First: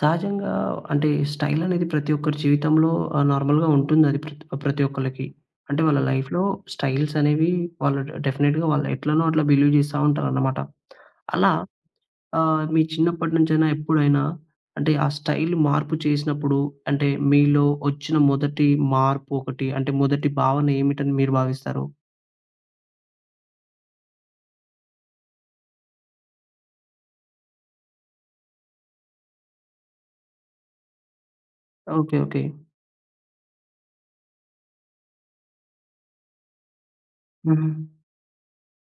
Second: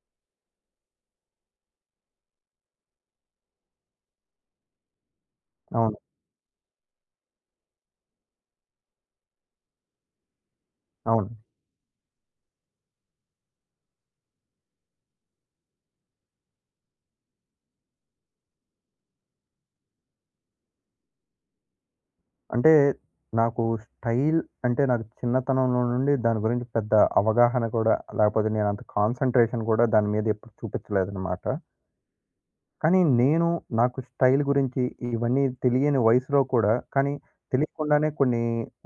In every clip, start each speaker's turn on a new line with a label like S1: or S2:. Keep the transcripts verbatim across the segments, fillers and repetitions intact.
S1: సహజంగా అంటే స్టైల్ అనేది ప్రతి ఒక్కరి జీవితంలో ఆహ్, నార్మల్‌గా ఉంటుందది ప్రతి ప్రతి ఒక్కళ్ళకి. అంటే
S2: అవును.
S1: వాళ్ళ లైఫ్‌లో స్టైల్స్ అనేవి వాళ్ళు డె డెఫినిట్‌గా వాళ్ళు ఎట్లనో అట్లా బిలీవ్ చేస్తా ఉంటారన్నమాట.
S2: అవును.
S1: అలా ఆహ్, మీ చిన్నప్పటి నుంచైనా ఎప్పుడైనా అంటే ఆ స్టైల్ మార్పు చేసినప్పుడు అంటే మీలో వచ్చిన మొదటి మార్పు ఒకటి అంటే మొదటి భావన ఏమిటని మీరు భావిస్తారు?
S2: అంటే నాకు స్టైల్ అంటే నాకు చిన్నతనంలో నుండి దాని గురించి పెద్ద అవగాహన కూడా లేకపోతే నేనంత కాన్సంట్రేషన్ కూడా దాని మీద ఎప్పుడు చూపించలేదనమాట.
S1: ఓకే. ఓకే.
S2: కానీ నేను నాకు స్టైల్ గురించి ఇవన్నీ తెలియని వయసులో కూడా కానీ
S1: హుహు.
S2: తెలియకుండానే కొన్ని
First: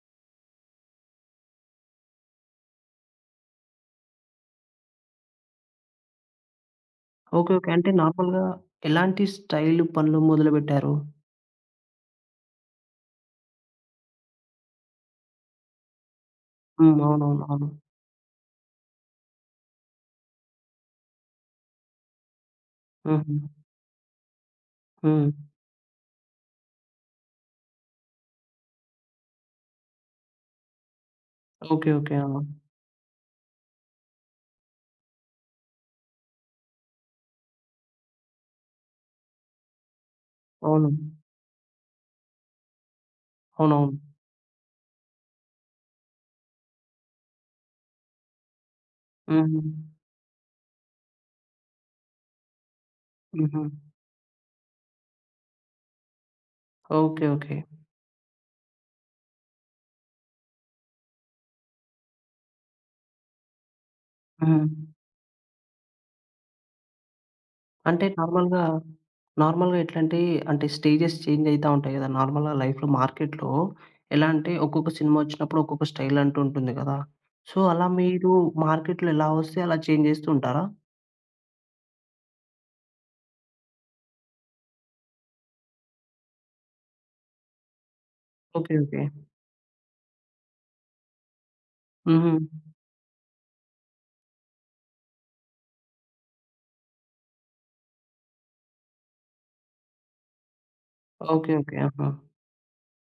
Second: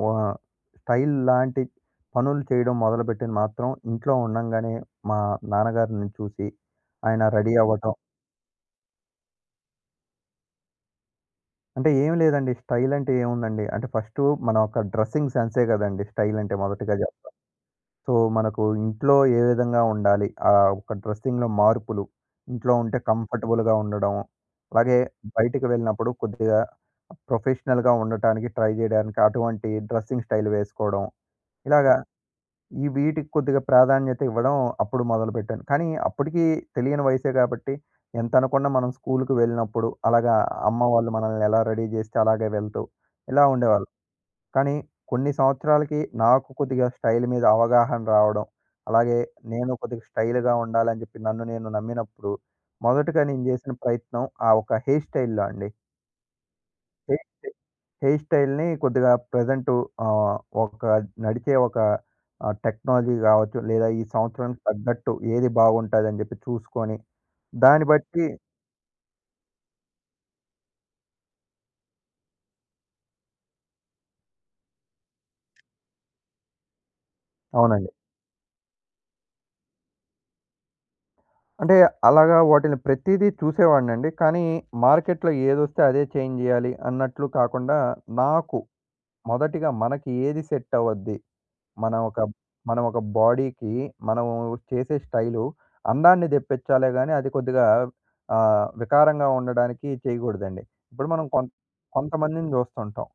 S2: ఆహ్, స్టైల్ లాంటి పనులు చేయడం మొదలుపెట్టింది మాత్రం ఇంట్లో ఉండంగానే మా నాన్నగారిని చూసి ఆయన
S1: ఓకే.
S2: Ready
S1: okay. అంటే
S2: అవ్వటం.
S1: నార్మల్‌గా ఎలాంటి స్టైల్ పనులు మొదలుపెట్టారు?
S2: అంటే ఏం లేదండి. స్టైల్ అంటే ఏముందండి. అంటే ఫస్టు మన యొక్క డ్రెస్సింగ్ సెన్సే గదండీ స్టైల్ అంటే మొదటిగా
S1: హ్మ్.
S2: జెప్
S1: అవునవును. అవును.
S2: సో, మనకు ఇంట్లో ఏ విధంగా ఉండాలి. ఆహ్, ఒక డ్రెస్సింగ్‌లో మార్పులు, ఇంట్లో ఉంటే
S1: హుహు.
S2: కంఫర్టబుల్‌గా ఉండడం. అలాగే
S1: హ్మ్.
S2: బయటికి వెళ్ళినప్పుడు కొద్దిగా ప్రొఫెషనల్‌గా ఉండటానికి ట్రై జేయడానికి అటువంటి డ్రెస్సింగ్ స్టైల్ వేసుకోవడం.
S1: ఓకే.
S2: ఇలాగా
S1: ఓకే. ఆ!
S2: ఈ వీటికి కొద్దిగా ప్రాధాన్యత ఇవ్వడం అప్పుడు మొదలుపెట్టాను. కానీ అప్పటికి తెలియని వయసే కాబట్టి ఎంతనుకున్నా మనం స్కూలుకి వెళ్ళినప్పుడు అలాగా అమ్మ
S1: అవును.
S2: వాళ్ళు మనల్ని ఎలా రెడీ చేస్తే అలాగే వెళ్తూ ఇలా ఉండేవాళ్ళు.
S1: అవునవును.
S2: కానీ కొన్ని సంవత్సరాలకి నాకు కొద్దిగా స్టైల్ మీద అవగాహన రావడం, అలాగే
S1: హుహు.
S2: నేను కొద్దిగా స్టైల్‌గా ఉండాలని చెప్పి నన్ను నేను నమ్మినప్పుడు మొదటగా నేను
S1: హుహు.
S2: చేసిన ప్రయత్నం ఆ ఒక హెయిర్ స్టైల్‌లో అండి.
S1: ఓకే.
S2: Hair style
S1: okay.
S2: హెయిర్ స్టైల్‌ని కొద్దిగా ప్రెజెంటు ఆహ్, ఒక నడిచే ఒక ఆహ్, టెక్నాలజీ గావచ్చు, లేదా ఈ సంవత్సరానికి
S1: హ్మ్.
S2: తగ్గట్టు ఏది బాగుంటదని జెప్పి చూసుకొని, దాన్ని
S1: అంటే
S2: బట్టి
S1: నార్మల్‌గా, నార్మల్‌గా ఎట్లాంటి అంటే స్టేజెస్ చేంజ్ అయితా ఉంటాయి గదా! నార్మల్‌గా లైఫ్‌లో మార్కెట్‌లో ఎలా అంటే ఒక్కొక్క సినిమా వచ్చినప్పుడు ఒక్కొక్క స్టైల్ అంటూ ఉంటుంది గదా! సో, అలా
S2: అవునండి.
S1: మీరు మార్కెట్‌లో ఎలా వస్తే అలా చేంజ్ చేస్తూ ఉంటారా?
S2: అంటే అలాగా వాటిని ప్రతీదీ చూసేవాడినండి. కానీ మార్కెట్‌లో ఏదొస్తే అదే చేంజ్ జేయాలి అన్నట్లు కాకుండా, నాకు
S1: ఓకే. ఓకే.
S2: మొదటిగా మనకి ఏది సెట్ అవ్వద్ది? మనం ఒక
S1: హుహు.
S2: మనం ఒక బాడీకి మనము చేసే స్టైలు అందాన్ని తెప్పించాలే గాని, అది కొద్దిగా ఆహ్, వికారంగా ఉండడానికి చేయకూడదండి. ఇప్పుడు మనం కొం
S1: ఓకే. ఓకే. ఆహా!
S2: కొంతమందిని చూస్తుంటాం.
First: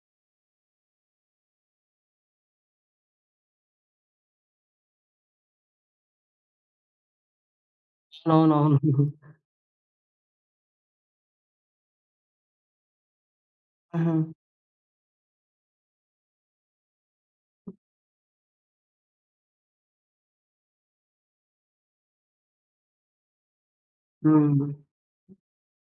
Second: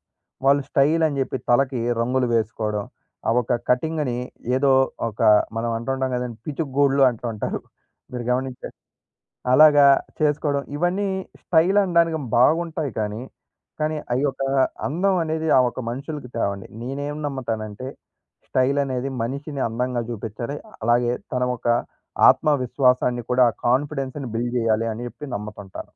S2: వాళ్ళు స్టైల్ అని చెప్పి తలకి రంగులు వేసుకోవడం. ఆ ఒక కటింగ్‌ని ఏదో ఒక మనం అంటుంటాం కదండీ! పిచ్చుక గూడులు అంటూ ఉంటారు. మీరు గమనించా
S1: అవునవును.
S2: అలాగా చేసుకోవడం. ఇవన్నీ స్టైల్ అనడానికి బాగుంటాయి కానీ, కానీ
S1: ఆహా!
S2: అయ్యొక అందం అనేది ఆ ఒక మనుషులకి తేవండి. నేనేం నమ్ముతానంటే, స్టైల్ అనేది మనిషిని అందంగా చూపించాలి. అలాగే తన ఒక ఆత్మవిశ్వాసాన్ని కూడా, ఆ కాన్ఫిడెన్స్‌ని బిల్డ్
S1: హ్మ్.
S2: చేయాలి అని చెప్పి నమ్ముతుంటాను.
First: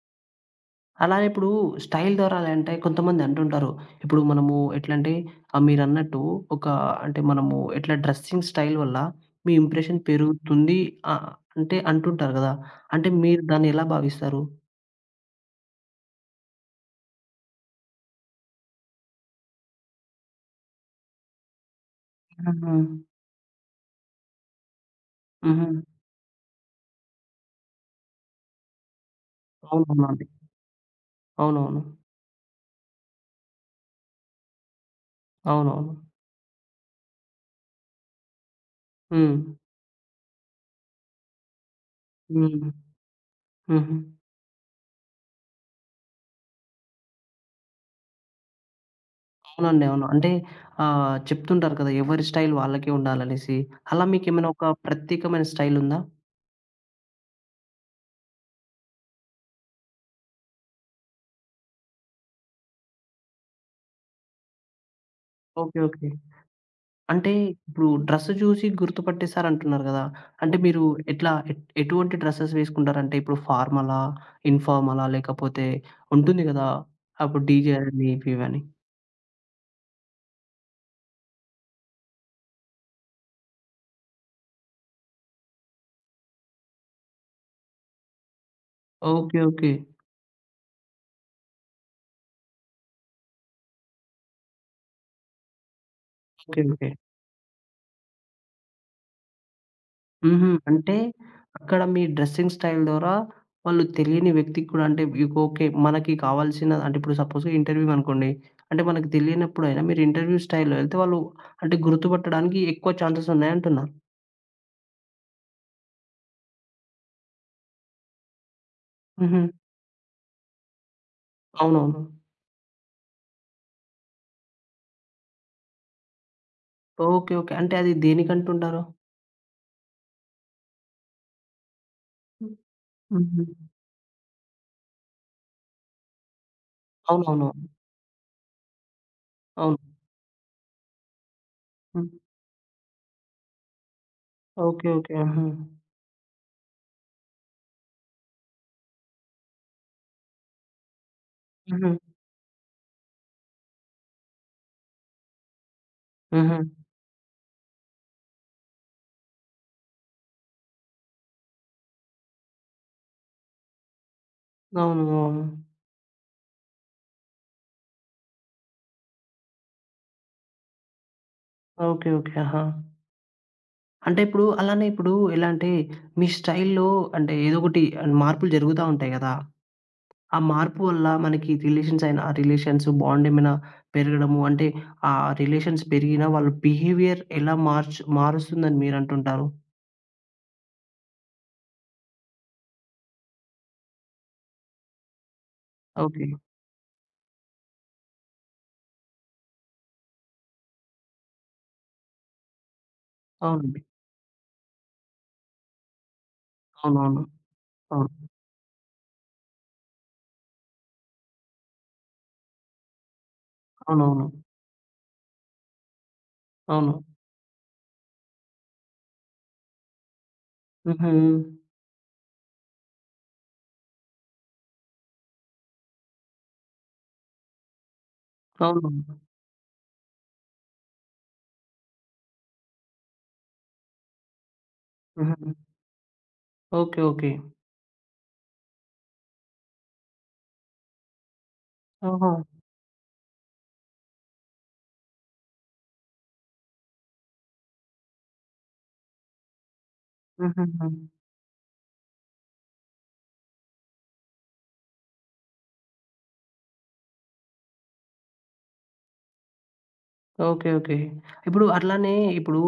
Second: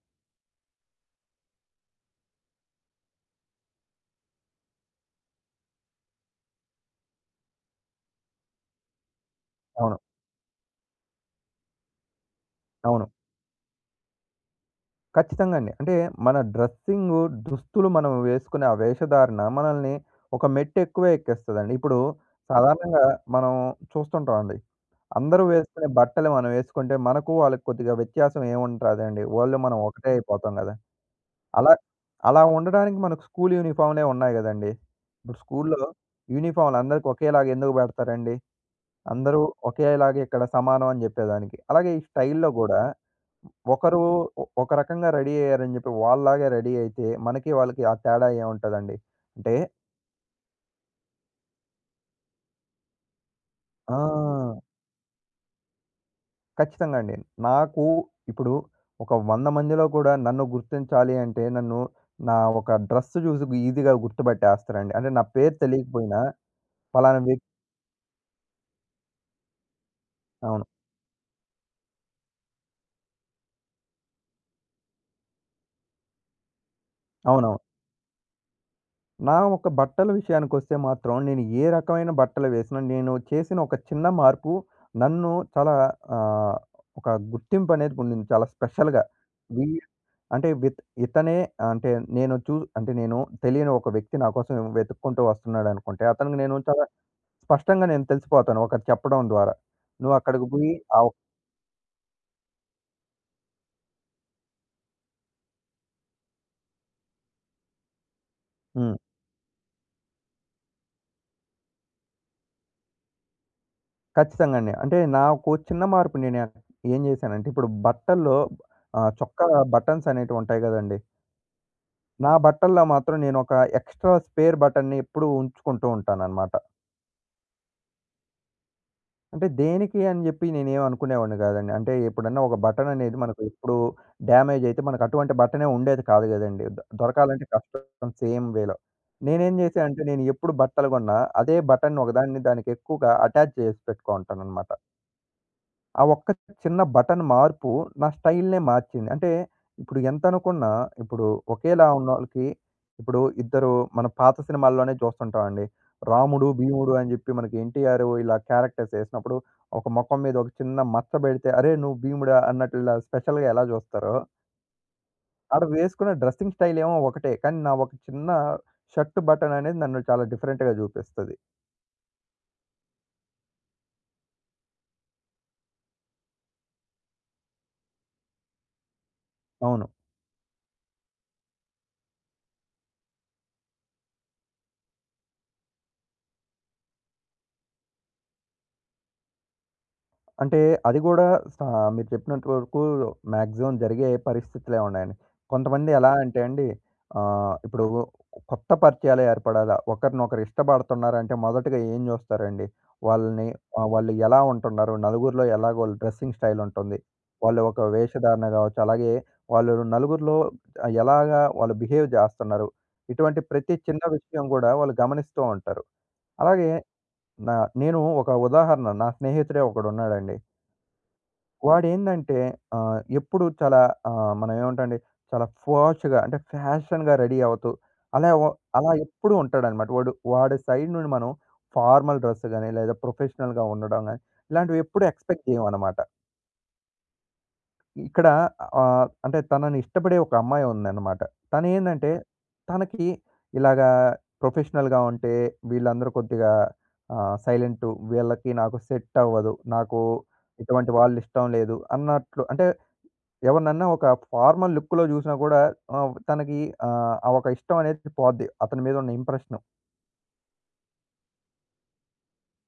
S1: అలానే ఇప్పుడు స్టైల్ ద్వారా అంటే కొంతమంది అంటుంటారు. ఇప్పుడు మనము ఎట్లంటే ఆహ్, మీరన్నట్టు ఒక అంటే మనము ఎట్లా డ్రెస్సింగ్ స్టైల్ వల్ల మీ
S2: అవును.
S1: ఇంప్రెషన్ పెరుగుతుంది ఆహ్, అంటే అంటుంటారు గదా!
S2: అవును.
S1: అంటే మీరు దాన్ని ఎలా భావిస్తారు?
S2: ఖచ్చితంగా అండి. అంటే మన డ్రెస్సింగు, దుస్తులు మనం వేసుకునే ఆ వేషధారణ మనల్ని ఒక మెట్టెక్కువే ఎక్కిస్తదండి. ఇప్పుడు
S1: ఆహా!
S2: సాధారణంగా మనం చూస్తుంటామండి. అందరూ
S1: హుహు.
S2: వేసుకునే బట్టలు మనం వేసుకుంటే, మనకు వాళ్ళకి కొద్దిగా వ్యత్యాసం ఏముంటాదండి. వాళ్ళు మనం ఒకటే
S1: అవునవునండి.
S2: అయిపోతాం గదా! అలా
S1: అవునవును.
S2: అలా ఉండడానికి మనకు స్కూల్ యూనిఫామ్‌లే ఉన్నాయి గదండీ. ఇప్పుడు స్కూల్‌లో
S1: అవునవును.
S2: యూనిఫామ్‌లు అందరికి ఒకేలాగా ఎందుకు బెడతారండి?
S1: హ్మ్.
S2: అందరూ ఒకేలాగా ఇక్కడ సమానం అని జెప్పేదానికి. అలాగే ఈ స్టైల్‌లో
S1: హ్మ్.
S2: గూడా
S1: హుహు.
S2: ఒకరు ఒ ఒక రకంగా రెడీ అయ్యారని జెప్పి వాళ్ళలాగే రెడీ అయితే, మనకి వాళ్ళకి ఆ తేడా ఏముంటదండి? అంటే
S1: అవునండి. అవును. అంటే ఆహ్, చెప్తుంటారు కదా! ఎవరి స్టైల్ వాళ్ళకే ఉండాలనేసి.
S2: ఆ!
S1: అలా మీకేమైనా ఒక ప్రత్యేకమైన స్టైల్ ఉందా?
S2: ఖచ్చితంగా అండి. నాకు ఇప్పుడు ఒక వంద మందిలో కూడా నన్ను గుర్తించాలి అంటే నన్ను నా ఒక డ్రెస్ చూసి గు ఈజీగా గుర్తుపట్టేస్తారండి. అంటే నా పేరు
S1: ఓకే. ఓకే.
S2: తెలియకపోయినా పలానా
S1: అంటే
S2: వ్యక్
S1: ఇప్పుడు డ్రెస్ చూసి గుర్తుపట్టేసారంటున్నారు గదా! అంటే
S2: అవును.
S1: మీరు ఎట్లా ఎట్ ఎటువంటి డ్రెసెస్ వేసుకుంటారంటే ఇప్పుడు ఫార్మలా? ఇన్‌ఫార్మలా? లేకపోతే ఉంటుంది గదా! అప్పుడు
S2: అవునవును.
S1: డీజే అని ఇవి ఇవని.
S2: నా ఒక బట్టల విషయానికొస్తే మాత్రం నేను ఏ రకమైన బట్టలు వేసినా నేను చేసిన ఒక చిన్న మార్పు నన్ను చాలా ఆహ్, ఒక గుర్తింపు అనేది పొందింది చాలా స్పెషల్‌గా.
S1: ఓకే.
S2: వీ
S1: ఓకే.
S2: అంటే విత్ ఇతనే అంటే నేను చూ అంటే నేను తెలియని ఒక వ్యక్తి నా కోసం వెతుక్కుంటూ వస్తున్నాడనుకుంటే అతనికి నేను
S1: ఓకే.
S2: చాలా
S1: ఓకే.
S2: స్పష్టంగా నేను తెలిసిపోతాను ఒకరు చెప్పడం ద్వారా. నువ్వక్కడికి
S1: హుహు.
S2: బోయి
S1: అంటే
S2: ఆవ్
S1: అక్కడ మీ డ్రెస్సింగ్ స్టైల్ ద్వారా వాళ్ళు తెలియని వ్యక్తికి కూడా అంటే ఇగ ఓకే. మనకి కావాల్సిన అంటే ఇప్పుడు సపోజ్ ఇంటర్వ్యూ అనుకోండి. అంటే
S2: హ్మ్.
S1: మనకు తెలియనప్పుడైనా మీరు ఇంటర్వ్యూ స్టైల్‌లో ఎళ్తే వాళ్ళు అంటే గుర్తుపట్టడానికి ఎక్కువ ఛాన్సెస్ ఉన్నాయంటున్నారు.
S2: ఖచ్చితంగా అండి. అంటే నాకు చిన్న మార్పు నేను ఎ- ఏం చేశానంటే ఇప్పుడు బట్టల్లో ఆహ్,
S1: హుహు.
S2: చొక్కా బటన్స్ అనేటివుంటాయి గదండీ!
S1: అవునవును.
S2: నా బట్టల్లో మాత్రం నేనొక ఎక్స్‌ట్రా స్పేర్ బటన్‌ని ఎప్పుడూ ఉంచుకుంటూ ఉంటాననమాట.
S1: ఓకే. ఓకే. అంటే అది దేనికంటుంటారు?
S2: అంటే దేనికి అని జెప్పి నేనేం అనుకునేవాడిని గాదండి. అంటే ఎప్పుడన్నా
S1: హ్మ్.
S2: ఒక బటననేది మనకు
S1: హుహు.
S2: ఎప్పుడు డ్యామేజ్ అయితే మనకు అటువంటి బటనే ఉండేది కాదు గదండీ. దొ
S1: అవునవును.
S2: దొరకాలంటే కష్టం సేమ్ వేలో. నేనేం
S1: అవును.
S2: జేశా అంటే నేను ఎప్పుడు బట్టలు గొన్నా అదే బటన్
S1: హ్మ్.
S2: ఒకదాన్ని దానికెక్కువగా అటాచ్ జేసి పెట్టుకుంటాననమాట.
S1: ఓకే. ఓకే. ఆహా!
S2: ఆ ఒక్క చిన్న బటన్ మార్పు నా స్టైల్‌నే మార్చింది. అంటే ఇప్పుడు ఎంతనుకున్నా ఇప్పుడు ఒకేలా
S1: హుహు.
S2: ఉన్నోళ్ళకి ఇప్పుడు ఇద్దరు మన పాత సినిమాల్లోనే చూస్తుంటామండి. 'రాముడు,
S1: హుహు.
S2: భీముడు' అని జెప్పి మనకి 'ఎన్టీఆర్' ఇలా క్యారెక్టర్స్ ఏసినప్పుడు ఒక మొఖం మీద ఒక చిన్న మచ్చ బెడితే అరేయ్! నువ్వు భీముడా అన్నట్లు ఇలా స్పెషల్‌గా ఎలా జూస్తారో,
S1: అవును. అవును.
S2: ఆడ వేసుకున్న డ్రెస్సింగ్ స్టైల్ ఏమో ఒకటే. కానీ నా ఒక చిన్న షర్ట్ బటన్ అనేది నన్ను చాలా డిఫరెంట్‌గా జూపిస్తది.
S1: ఓకే. ఓకే. ఆహా! అంటే ఇప్పుడు అలానే ఇప్పుడు ఎలా అంటే మీ స్టైల్‌లో అంటే ఏదో ఒకటి ఆహ్, మార్పులు జరుగుతా ఉంటాయి గదా!
S2: అవును.
S1: ఆ మార్పు వల్ల మనకి రిలేషన్స్ అయినా, ఆ రిలేషన్స్ బాండ్ ఏమైనా పెరగడము అంటే ఆ రిలేషన్స్ పెరిగినా వాళ్ళ బిహేవియర్ ఎలా మార్చ్ మారుస్తుందని మీరంటుంటారు?
S2: అంటే అది గూడా సా మీరు చెప్పినంత వరకు మాక్సిమం జరిగే పరిస్థితులే ఉన్నాయండి. కొంతమంది ఎలా
S1: ఓకే.
S2: అంటే అండి ఆహ్, ఇప్పుడు కొత్త పరిచయాలు ఏర్పడాలా, ఒకరినొకరు ఇష్టపడుతున్నారంటే మొదటగా ఏం జూస్తారండి? వాళ్ళని
S1: అవునండి.
S2: ఆహ్, వాళ్ళు ఎలా ఉంటున్నారు, నలుగురిలో ఎలాగో వాళ్ళ డ్రెస్సింగ్ స్టైల్ ఉంటుంది.
S1: అవునవును.
S2: వాళ్ళు ఒక
S1: అవును.
S2: వేషధారణ గావచ్చు, అలాగే వాళ్ళు నలుగురిలో ఎలాగా వాళ్ళు బిహేవ్ జేస్తున్నారు. ఇటువంటి ప్రతి చిన్న
S1: అవునవును.
S2: విషయం గూడా వాళ్ళు గమనిస్తూ ఉంటారు. అలాగే
S1: అవును.
S2: నా నేను ఒక ఉదాహరణ నా స్నేహితుడే ఒకడున్నాడండి.
S1: హుహు.
S2: వాడేందంటే ఆహ్, ఎప్పుడు చాలా ఆహ్, మనం ఏమంటామండి చాలా పోష్‌గా అంటే ఫ్యాషన్‌గా రెడీ అవుతూ అలా వ అలా
S1: అవును.
S2: ఎప్పుడూ ఉంటాడనమాట. వాడు వాడి సైడ్ నుండి మనం ఫార్మల్ డ్రెస్ గాని, లేదా ప్రొఫెషనల్‌గా ఉండడం గాని, ఇలాంటివి ఎప్పుడు ఎక్స్‌పెక్ట్
S1: హుహు.
S2: చేయమనమాట.
S1: ఓకే. ఓకే.
S2: ఇక్కడ ఆహ్, అంటే తనని ఇష్టపడే ఒక అమ్మాయి ఉందనమాట. తనేందంటే
S1: ఓహో!
S2: తనకి ఇలాగా ప్రొఫెషనల్‌గా ఉంటే వీళ్ళందరూ కొద్దిగా ఆహ్, సైలెంటు వీళ్ళకి నాకు సెట్ అవ్వదు. నాకు
S1: హుహుహు.
S2: ఇటువంటి వాళ్ళిష్టం లేదు అన్నట్లు అంటే ఎవరినన్నా ఒక ఫార్మల్ లుక్‌లో జూసినా గూడా ఆహ్, తనకి ఆహ్, ఆ ఒక ఇష్టం అనేది పోద్ది. అతని మీద ఉన్న ఇంప్రెషను.
S1: ఓకే. ఓకే. ఇప్పుడు అట్లానే ఇప్పుడు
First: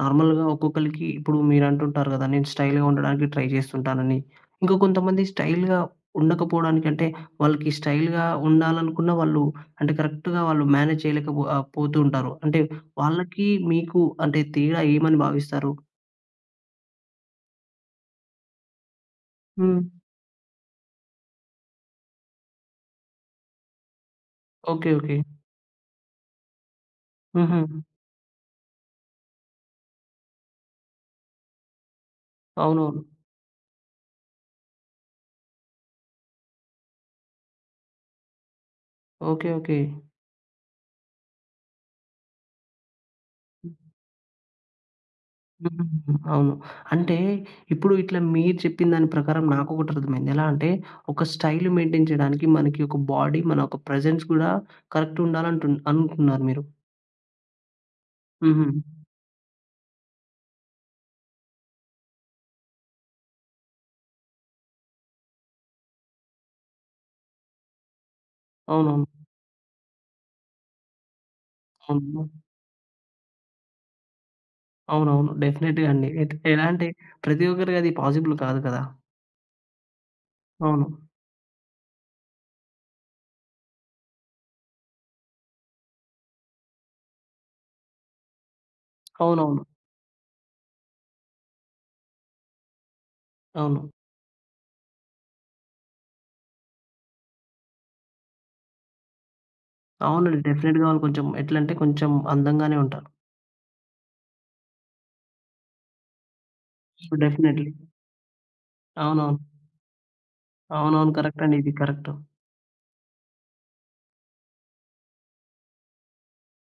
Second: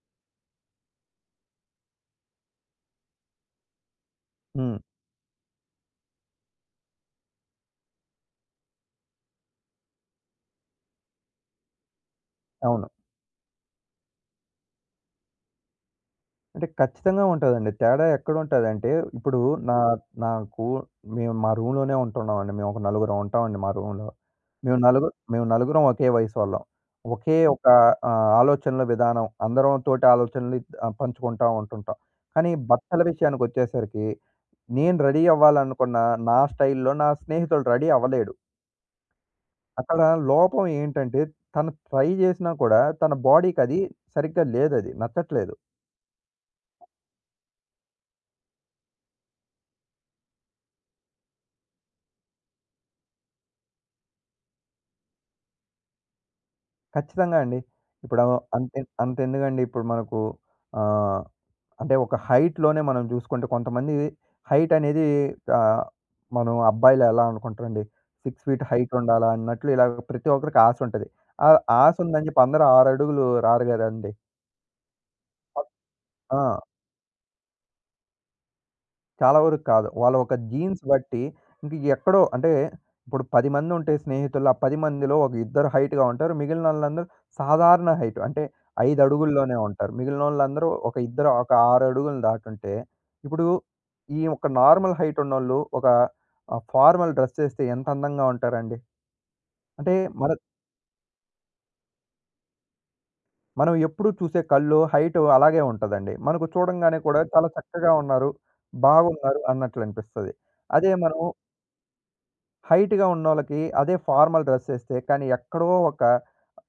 S1: నార్మల్‌గా ఒక్కొక్కళ్ళకి ఇప్పుడు మీరంటుంటారు గదా! నేను స్టైల్‌గా ఉండడానికి ట్రై చేస్తుంటానని. ఇంకా
S2: హ్మ్.
S1: కొంతమంది స్టైల్‌గా ఉండకపోవడానికి అంటే వాళ్ళకి స్టైల్‌గా ఉండాలనుకున్న వాళ్ళు అంటే కరెక్ట్‌గా వాళ్ళు మేనేజ్ చేయలేకపో ఆహ్, పోతూ ఉంటారు. అంటే
S2: అవును.
S1: వాళ్ళకి మీకు అంటే తేడా ఏమని భావిస్తారు?
S2: అంటే ఖచ్చితంగా ఉంటదండి. తేడా ఎక్కడుంటదంటే, ఇప్పుడు నా
S1: హ్మ్.
S2: నాకు మేము మా రూమ్‌లోనే ఉంటున్నామండి. మేము ఒక నలుగురం ఉంటామండి మా రూమ్‌లో. మేము
S1: ఓకే.
S2: నలుగు
S1: ఓకే.
S2: మేము నలుగురం ఒకే వయసోళ్ళం. ఒకే
S1: హుహు.
S2: ఒక ఆహ్, ఆలోచనల విధానం. అందరం తోటి ఆలోచనలు ఆహ్, పంచుకుంటా ఉంటుంటాం. కానీ బట్టల
S1: అవునవును.
S2: విషయానికొచ్చేసరికి, నేను రెడీ అవ్వాలనుకున్న నా స్టైల్‌లో నా స్నేహితుడు రెడీ అవ్వలేడు.
S1: ఓకే. ఓకే.
S2: అక్కడ లోపం ఏంటంటే తను ట్రై చేసినా కూడా తన బాడీకి అది సరిగ్గా లేదది. నచ్చట్లేదు.
S1: హుహుహు. అవును. అంటే ఇప్పుడు ఇట్లా మీరు చెప్పిన దాని ప్రకారం నాకొకటి అర్థమైంది. ఎలా అంటే ఒక స్టైల్ మెయింటైన్ చేయడానికి మనకి ఒక బాడీ, మన ఒక ప్రెజెన్స్ గూడా కరెక్ట్ ఉండాలంటున్ అనుకున్నారు మీరు.
S2: ఖచ్చితంగా అండి. ఇప్పుడు ఆ-
S1: హుహు.
S2: అంతే అంతెందుకండి ఇప్పుడు మనకు ఆహ్, అంటే ఒక హైట్‌లోనే మనం చూసుకుంటే కొంతమంది హైట్ అనేది ఆహ్, మనం అబ్బాయిలు ఎలా అనుకుంటారండి ఆరు ఫీట్ హైట్
S1: అవునవును.
S2: ఉండాలా అన్నట్లు ఇలా ప్రతి ఒక్కరికి ఆశ ఉంటది. ఆ ఆశ
S1: అవును.
S2: ఉందని చెప్పి అందరూ ఆరు అడుగులు రారు కదండీ.
S1: అవునవును. డెఫినెట్‌గా అండి. ఎట్
S2: ఆ!
S1: ఎలా అంటే ప్రతి ఒక్కరికి అది పాసిబుల్ కాదు కదా!
S2: చాలా వరకు కాదు. వాళ్ళ ఒక జీన్స్
S1: అవును.
S2: బట్టి ఇంక ఎక్కడో అంటే ఇప్పుడు పది మంది ఉంటే స్నేహితుల్లో, ఆ పది మందిలో ఒక ఇద్దరు హైట్‌గా ఉంటారు. మిగిలినోళ్ళందరూ సాధారణ హైట్ అంటే ఐదు అడుగుల్లోనే
S1: అవునవును.
S2: ఉంటారు. మిగిలినోళ్ళందరూ ఒక ఇద్దరు ఒక ఆరు అడుగులు దాటుంటే, ఇప్పుడు
S1: అవును.
S2: ఈ ఒక నార్మల్ హైట్ ఉన్నోళ్ళు ఒక ఆహ్, ఫార్మల్ డ్రెస్ ఏస్తే ఎంత అందంగా ఉంటారండి. అంటే మన
S1: అవునండి. డెఫినెట్‌గా వాళ్ళు కొంచెం ఎట్లంటే కొంచెం అందంగానే ఉంటారు.
S2: మనం ఎప్పుడూ చూసే కళ్ళు హైట్ అలాగే ఉంటదండి. మనకు చూడంగానే కూడా చాలా
S1: డెఫినెట్‌లీ.
S2: చక్కగా ఉన్నారు,
S1: అవునవును.
S2: బాగున్నారు అన్నట్లు అనిపిస్తది. అదే
S1: అవునవును.
S2: మనం
S1: కరెక్ట్ అండి. ఇది కరెక్ట్.
S2: హైట్‌గా ఉన్నోళ్ళకి అదే ఫార్మల్ డ్రెస్సేస్తే కానీ ఎక్కడో ఒక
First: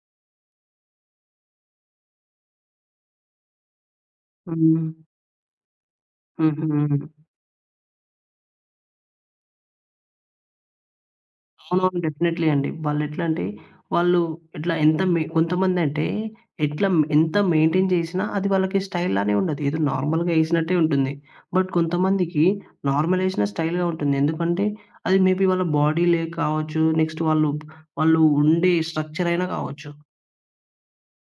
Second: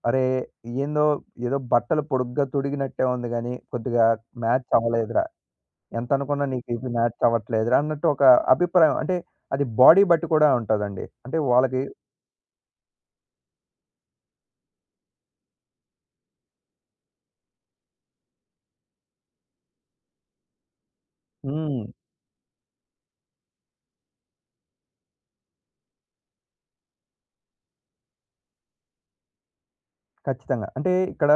S2: అరే! ఏందో ఏదో బట్టలు పొడుగ్గా తొడిగినట్టే ఉంది గానీ, కొద్దిగా మ్యాచ్
S1: హ్మ్.
S2: అవ్వలేదురా! ఎంత అనుకున్నా నీకు ఇవి
S1: హుహు.
S2: మ్యాచ్ అవ్వట్లేదురా! అన్నట్టు ఒక అభిప్రాయం. అంటే అది బాడీ బట్టి కూడా ఉంటదండి. అంటే వాళ్ళకి
S1: అవునవును. డెఫినెట్‌లీ అండి. వాళ్ళెట్లా అంటే, వాళ్ళు ఎట్లా ఎంత మె కొంతమందంటే ఎట్లా మ- ఎంత మెయింటైన్ చేసినా అది వాళ్ళకి స్టైల్ లానే ఉండదు. ఏదో నార్మల్‌గా ఏసినట్టే ఉంటుంది. బట్
S2: హ్మ్.
S1: కొంతమందికి నార్మల్ ఏసినా స్టైల్‌గా ఉంటుంది. ఎందుకంటే, అది మేబీ వాళ్ళ బాడీ లే కావచ్చు. నెక్స్ట్ వాళ్ళు వాళ్ళు ఉండే స్ట్రక్చర్ అయినా కావచ్చు.
S2: ఖచ్చితంగా. అంటే ఇక్కడ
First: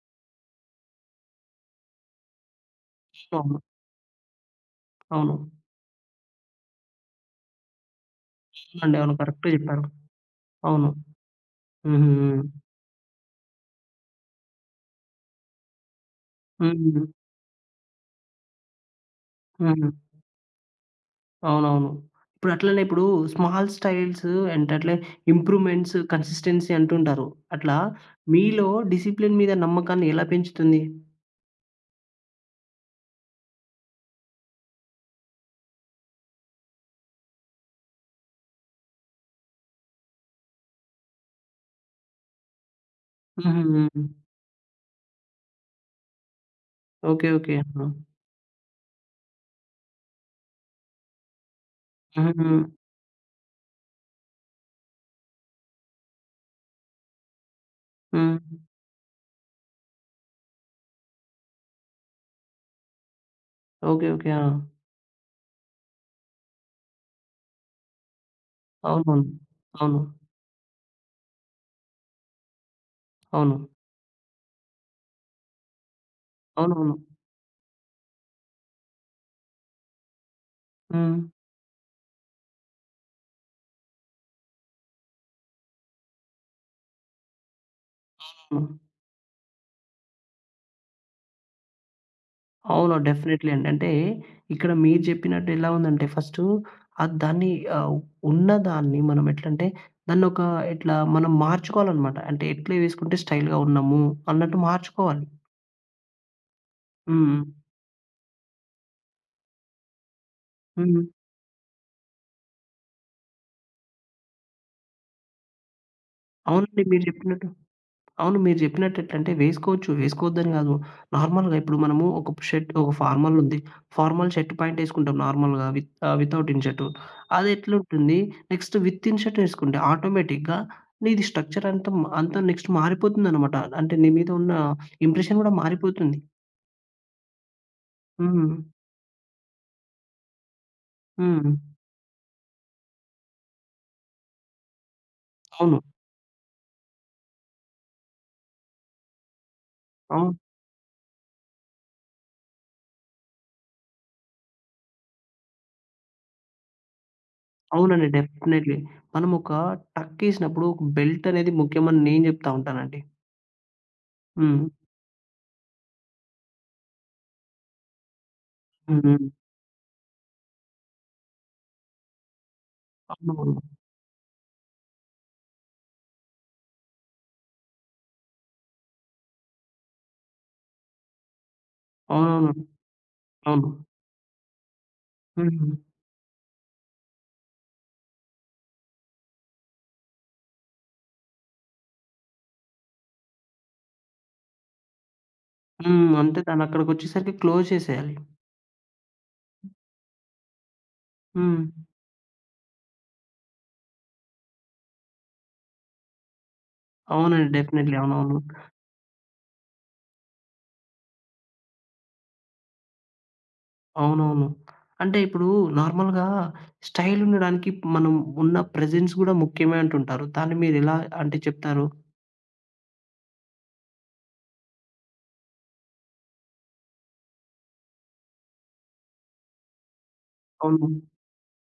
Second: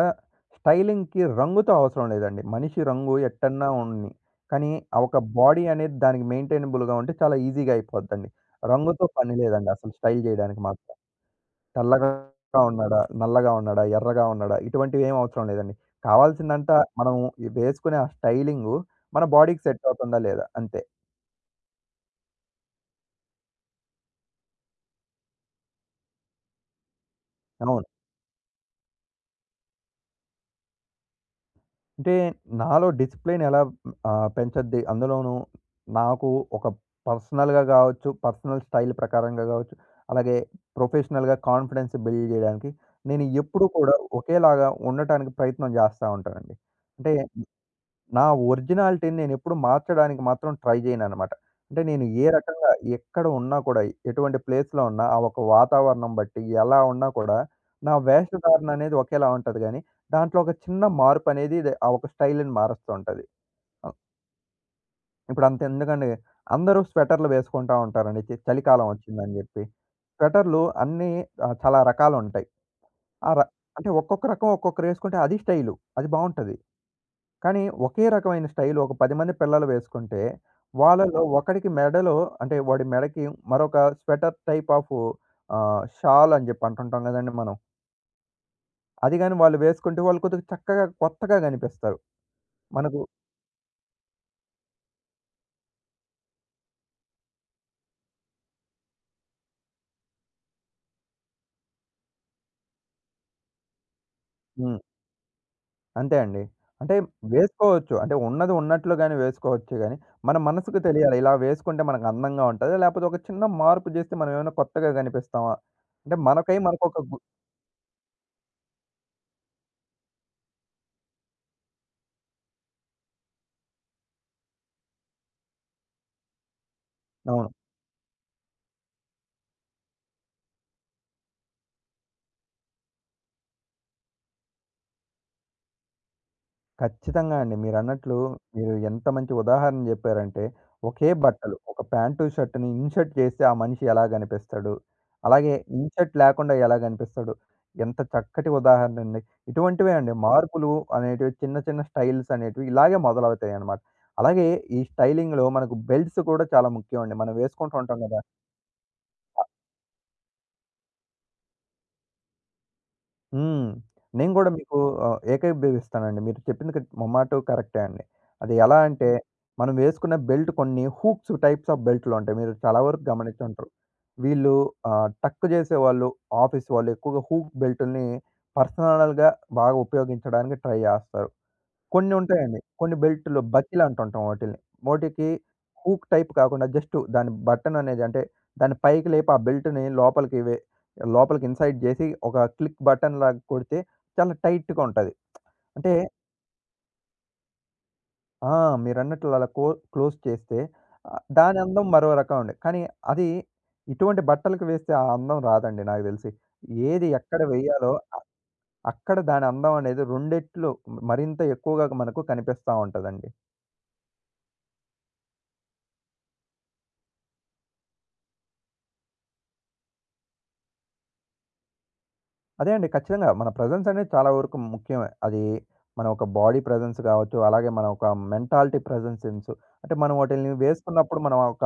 S2: స్టైలింగ్‌కి రంగుతో అవసరం లేదండి. మనిషి రంగు
S1: అవును.
S2: ఎట్టన్నా ఉన్ని. కానీ ఆ ఒక
S1: అవును.
S2: బాడీ అనేది దానికి మెయింటైనబుల్‌గా ఉంటే చాలా ఈజీగా అయిపోద్దండి.
S1: అవునండి.
S2: రంగుతో
S1: అవును.
S2: పని
S1: కరెక్టే
S2: లేదండి
S1: చెప్పారు.
S2: అసలు స్టైల్ జేయడానికి
S1: అవును.
S2: మాత్రం.
S1: హుహు.
S2: తెల్లగా
S1: హ్మ్.
S2: ఉన్నాడా? నల్లగా ఉన్నాడా? ఎర్రగా ఉన్నాడా? ఇటువంటివి ఏమి అవసరం లేదండి. కావాల్సిందంతా
S1: హ్మ్.
S2: మనం ఈ వేసుకునే ఆ స్టైలింగు మన బాడీకి సెట్
S1: హ్మ్.
S2: అవుతుందా లేదా అంతే.
S1: అవునవును. ఇప్పుడు అట్లనే ఇప్పుడు స్మాల్ స్టైల్స్ అంటే అట్లే ఇంప్రూవ్‌మెంట్స్, కన్సిస్టెన్సీ అంటుంటారు. అట్లా
S2: అవును.
S1: మీలో డిసిప్లిన్ మీద నమ్మకాన్ని ఎలా పెంచుతుంది?
S2: అంటే నాలో డిసిప్లిన్ ఎలా ఆహ్, పెంచద్ది అందులోనూ నాకు ఒక పర్సనల్‌గా గావచ్చు, పర్సనల్ స్టైల్ ప్రకారంగా గావచ్చు, అలాగే ప్రొఫెషనల్‌గా కాన్ఫిడెన్స్ బిల్డ్ జేయడానికి నేను
S1: హుహు.
S2: ఎప్పుడూ కూడా
S1: హ్మ్.
S2: ఒకేలాగా ఉండటానికి ప్రయత్నం జేస్తా ఉంటానండి. అంటే
S1: ఓకే. ఓకే. ఆ!
S2: నా ఒరిజినాలిటీని నేనెప్పుడు మార్చడానికి మాత్రం ట్రై చేయననమాట. అంటే నేను ఏ
S1: హుహు.
S2: రకంగా ఎక్కడ ఉన్నా కూడా, ఎటువంటి ప్లేస్‌లో ఉన్నా, ఆ ఒక వాతావరణం బట్టి ఎలా ఉన్నా కూడా, నా
S1: హ్మ్.
S2: వేషధారణ అనేది ఒకేలా ఉంటది గానీ, దాంట్లో ఒక చిన్న మార్పనేది ఇది ఆ ఒక స్టైల్‌ని మారుస్తూ ఉంటది. ఆహ్,
S1: ఓకే. ఓకే. ఆ!
S2: ఇప్పుడంతెందుకండి అందరూ స్వెటర్‌లు వేసుకుంటా ఉంటారండి. చి చలికాలం
S1: అవునవును.
S2: వచ్చిందని జెప్పి.
S1: అవును.
S2: స్వెటర్‌లు అన్నీ ఆహ్, చాలా రకాలుంటాయి. ఆ ర
S1: అవును.
S2: అంటే ఒక్కొక్క రకం ఒక్కొక్కరేసుకుంటే అది స్టైలు. అది బావుంటది.
S1: అవునవును.
S2: కానీ ఒకే రకమైన స్టైల్ ఒక పది మంది పిల్లలు వేసుకుంటే,
S1: హ్మ్.
S2: వాళ్ళలో ఒకడికి మెడలో అంటే వాడి మెడకి మరొక స్వెటర్ టైప్ ఆఫ్ ఆహ్, షాల్ అని జెప్పి అంటుంటాం గదండీ మనం.
S1: అవును.
S2: అది గాని వాళ్ళు వేసుకుంటే వాళ్ళు కొద్దిగా చక్కగా కొత్తగా గనిపిస్తారు.
S1: అవును.
S2: మనకు
S1: డెఫినెట్‌లీ అండి. అంటే ఇక్కడ మీరు చెప్పినట్టు ఎలా ఉందంటే ఫస్టు ఆహ్, దాన్ని ఆహ్, ఉన్నదాన్ని మనం ఎట్లంటే దాన్నొక ఇట్లా మనం మార్చుకోవాలనమాట. అంటే ఎట్లా వేసుకుంటే స్టైల్‌గా ఉన్నాము అన్నట్టు
S2: హ్మ్.
S1: మార్చుకోవాలి.
S2: అంతే అండి. అంటే
S1: హ్మ్.
S2: వేసుకోవచ్చు. అంటే ఉన్నది ఉన్నట్లుగానే వేసుకోవచ్చు గానీ, మన మనసుకు
S1: హ్మ్.
S2: తెలియాలి. ఇలా వేసుకుంటే మనకు అందంగా ఉంటది. లేపోతే ఒక చిన్న మార్పు జేస్తే మనం ఏమైనా కొత్తగా గనిపిస్తామా? అంటే మనకై
S1: అవునండి.
S2: మనకొక
S1: మీరు
S2: గు
S1: చెప్పినట్టు అవును. మీరు జెప్పినట్టు ఎట్లంటే వేసుకోవచ్చు. వేసుకోవద్దని గాదు. నార్మల్‌గా ఇప్పుడు మనము ఒక షర్ట్ ఒక ఫార్మల్ ఉంది. ఫార్మల్ షర్ట్, ప్యాంట్ ఏసుకుంటాం నార్మల్‌గా విత్ ఆహ్, వితౌట్ ఇన్ షర్ట్.
S2: అవును.
S1: అది ఎట్లుంటుంది? నెక్స్ట్ విత్ ఇన్ షర్ట్ ఏసుకుంటే ఆటోమేటిక్‌గా నీది స్ట్రక్చర్ అంతా మ అంతా నెక్స్ట్ మారిపోతుందనమాట. అంటే నీ మీద ఉన్న ఇంప్రెషన్ గూడా మారిపోతుంది.
S2: ఖచ్చితంగా అండి. మీరన్నట్లు
S1: హ్మ్.
S2: మీరు ఎంత మంచి ఉదాహరణ జెప్పారంటే, ఒకే
S1: హ్మ్.
S2: బట్టలు ఒక ప్యాంటు, షర్ట్‌ని ఇన్‌షర్ట్ చేస్తే ఆ మనిషి ఎలా గనిపిస్తాడు? అలాగే
S1: అవును.
S2: ఇన్‌షర్ట్ లేకుండా ఎలా గనిపిస్తాడు? ఎంత చక్కటి ఉదాహరణ అండి. ఇటువంటివే అండి
S1: అవును.
S2: మార్పులు అనేటివి చిన్న చిన్న స్టైల్స్ అనేటివి ఇలాగే మొదలవుతాయన్నమాట. అలాగే ఈ స్టైలింగ్‌లో మనకు బెల్ట్స్ కూడా చాలా ముఖ్యం అండి. మనం వేసుకుంటూ ఉంటాం
S1: అవునండి.
S2: గదా!
S1: డెఫినైట్‌లీ. మనం ఒక టక్ ఏసినప్పుడు ఒక బెల్ట్ అనేది ముఖ్యమని నేను జెప్తా ఉంటానండి.
S2: హ్మ్. నేను గూడా
S1: హ్మ్.
S2: మీకు ఆహ్, ఏకీభవిస్తానండి. మీరు చెప్పింది క మొమాటో కరెక్టే అండి. అది ఎలా
S1: హ్మ్.
S2: అంటే,
S1: హ్మ్.
S2: మనం వేసుకున్న బెల్ట్ కొన్ని హూక్స్ టైప్స్ ఆఫ్ బెల్ట్‌లుంటాయి. మీరు చాలా వరకు
S1: అవునవును.
S2: గమనించుంటారు. వీళ్ళు ఆహ్, టక్ చేసేవాళ్ళు, ఆఫీస్ వాళ్ళు ఎక్కువగా హూక్ బెల్టుల్ని పర్సనల్‌గా బాగా ఉపయోగించడానికి ట్రై చేస్తారు. కొన్ని
S1: అవునవును.
S2: ఉంటాయండి. కొన్ని బెల్టులు
S1: అవును.
S2: బకిలంటుంటాం వాటిల్ని. మోటికి
S1: హ్మ్.
S2: హూక్ టైప్ కాకుండా జస్ట్ దాని బటన్ అనేది అంటే దాన్ని పైకి లేపి ఆ బెల్ట్‌ని లోపలికి వె లోపలికి ఇన్సైడ్ జేసి ఒక క్లిక్ బటన్ లాగా కొడితే చాలా టైట్‌గా ఉంటది. అంటే
S1: హ్మ్. అంతే తనక్కడికొచ్చేసరికి క్లోజ్ చేసేయాలి.
S2: ఆ! మీరన్నట్లు అలా క్లో క్లోజ్ చేస్తే ఆహ్, దాని
S1: హ్మ్.
S2: అందం మరో రకం అండి. కానీ అది ఇటువంటి బట్టలకు వేస్తే ఆ అందం రాదండి నాకు తెలిసి. ఏది ఎక్కడ
S1: అవునండి.
S2: వేయాలో
S1: డెఫినైట్‌లీ.
S2: అ
S1: అవునవును.
S2: అక్కడ దాని అందం అనేది రెండిట్లు మరింత ఎక్కువగా మనకు కనిపిస్తా ఉంటదండి.
S1: అవునవును. అంటే ఇప్పుడు నార్మల్‌గా స్టైల్ ఉండడానికి మనం ఉన్న ప్రెజెన్స్ గూడా ముఖ్యమే అంటుంటారు. దాన్ని మీరెలా అంటే చెప్తారు?
S2: అదే అండి. ఖచ్చితంగా. మన ప్రెజెన్స్ అనేది చాలా వరకు ముఖ్యమే. అది మన ఒక బాడీ ప్రెజెన్స్ కావచ్చు, అలాగే మన ఒక మెంటాలిటీ ప్రెజెన్స్ సెన్స్. అంటే మనం వాటిల్ని
S1: అవును.
S2: వేసుకున్నప్పుడు మనం ఒక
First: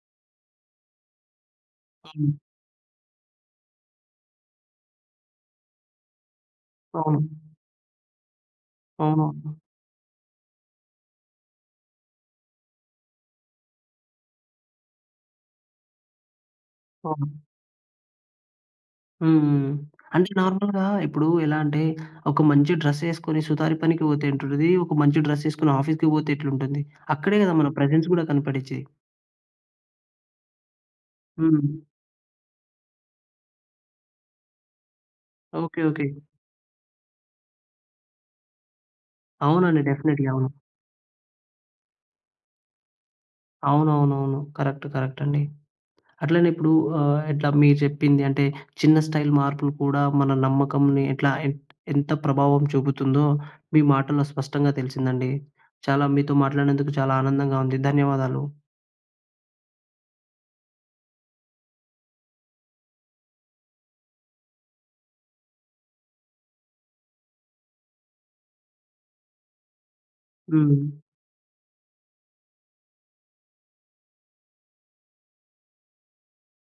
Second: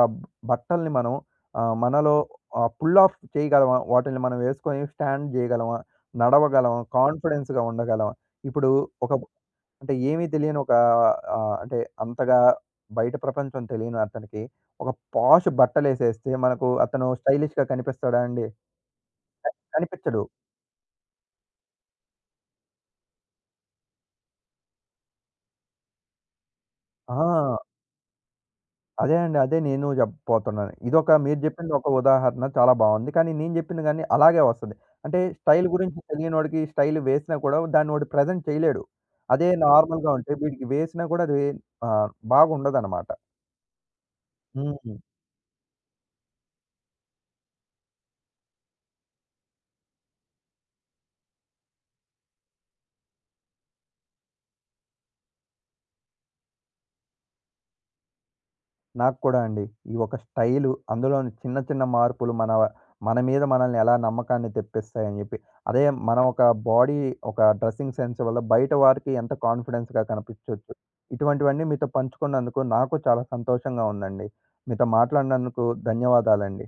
S2: బట్టల్ని మనం ఆహ్, మనలో
S1: హ్మ్.
S2: ఆహ్, పుల్ ఆఫ్ చేయగలమా? వాటిల్ని మనం వేసుకొని స్టాండ్ చేయగలమా? నడవగలమా?
S1: అవును.
S2: కాన్ఫిడెన్స్‌గా ఉండగలమా? ఇప్పుడు ఒక
S1: అవునవును.
S2: అంటే ఏమీ తెలియని ఒక ఆహ్, అంటే అంతగా బయట ప్రపంచం తెలియని అతనికి ఒక పాష్ బట్టలేసేస్తే మనకు అతను
S1: అవును.
S2: స్టైలిష్‌గా కనిపిస్తాడా అండి? క
S1: హ్మ్.
S2: కనిపించడు.
S1: అంటే నార్మల్‌గా ఇప్పుడు ఎలా అంటే ఒక మంచి డ్రెస్ యేసుకొని సుతారీ పనికి పోతే ఎటుంటది? ఒక మంచి డ్రెస్ యేసుకొని ఆఫీస్‌కి పోతే ఎట్లుంటుంది? అక్కడే గదా!
S2: ఆ!
S1: మన ప్రెజెన్స్ గూడా కనపడిచ్చేది.
S2: అదే అండి. అదే నేను చెప్పబోతున్నాను. ఇదొక మీరు
S1: హ్మ్.
S2: జెప్పింది ఒక ఉదాహరణ చాలా బావుంది. కానీ నేను జెప్పింది గాని అలాగే వస్తది. అంటే స్టైల్
S1: ఓకే.
S2: గురించి
S1: ఓకే.
S2: తెలియనోడికి స్టైల్ వేసినా కూడా దాన్ని వాడు ప్రెజెంట్ చేయలేడు. అదే
S1: అవునండి.
S2: నార్మల్‌గా
S1: డెఫినైట్‌లీ.
S2: ఉంటే
S1: అవును.
S2: వీడికి వేసినా కూడా అది ఆహ్, బాగుండదనమాట.
S1: అవునవునవును. కరెక్ట్.
S2: హ్మ్.
S1: కరెక్ట్ అండి. అట్లనే ఇప్పుడు ఆహ్, ఇట్లా మీరు చెప్పింది అంటే చిన్న స్టైల్ మార్పులు కూడా మన నమ్మకంని ఎట్లా ఎన్ ఎంత ప్రభావం చూపుతుందో మీ మాటల్లో స్పష్టంగా తెలిసిందండి. చాలా మీతో మాట్లాడినందుకు చాలా ఆనందంగా ఉంది. ధన్యవాదాలు.
S2: నాకు కూడా అండి. ఈ ఒక స్టైలు, అందులోని చిన్న చిన్న మార్పులు మన మన మీద మనల్ని ఎలా నమ్మకాన్ని తెప్పిస్తాయని జెప్పి. అదే మనం ఒక బాడీ ఒక డ్రెసింగ్ సెన్స్ వల్ల బయట వారికి ఎంత కాన్ఫిడెన్స్‌గా కనిపించొచ్చు.
S1: హ్మ్.
S2: ఇటువంటివన్నీ మీతో పంచుకున్నందుకు నాకు చాలా సంతోషంగా ఉందండి. మీతో మాట్లాడినందుకు ధన్యవాదాలండి.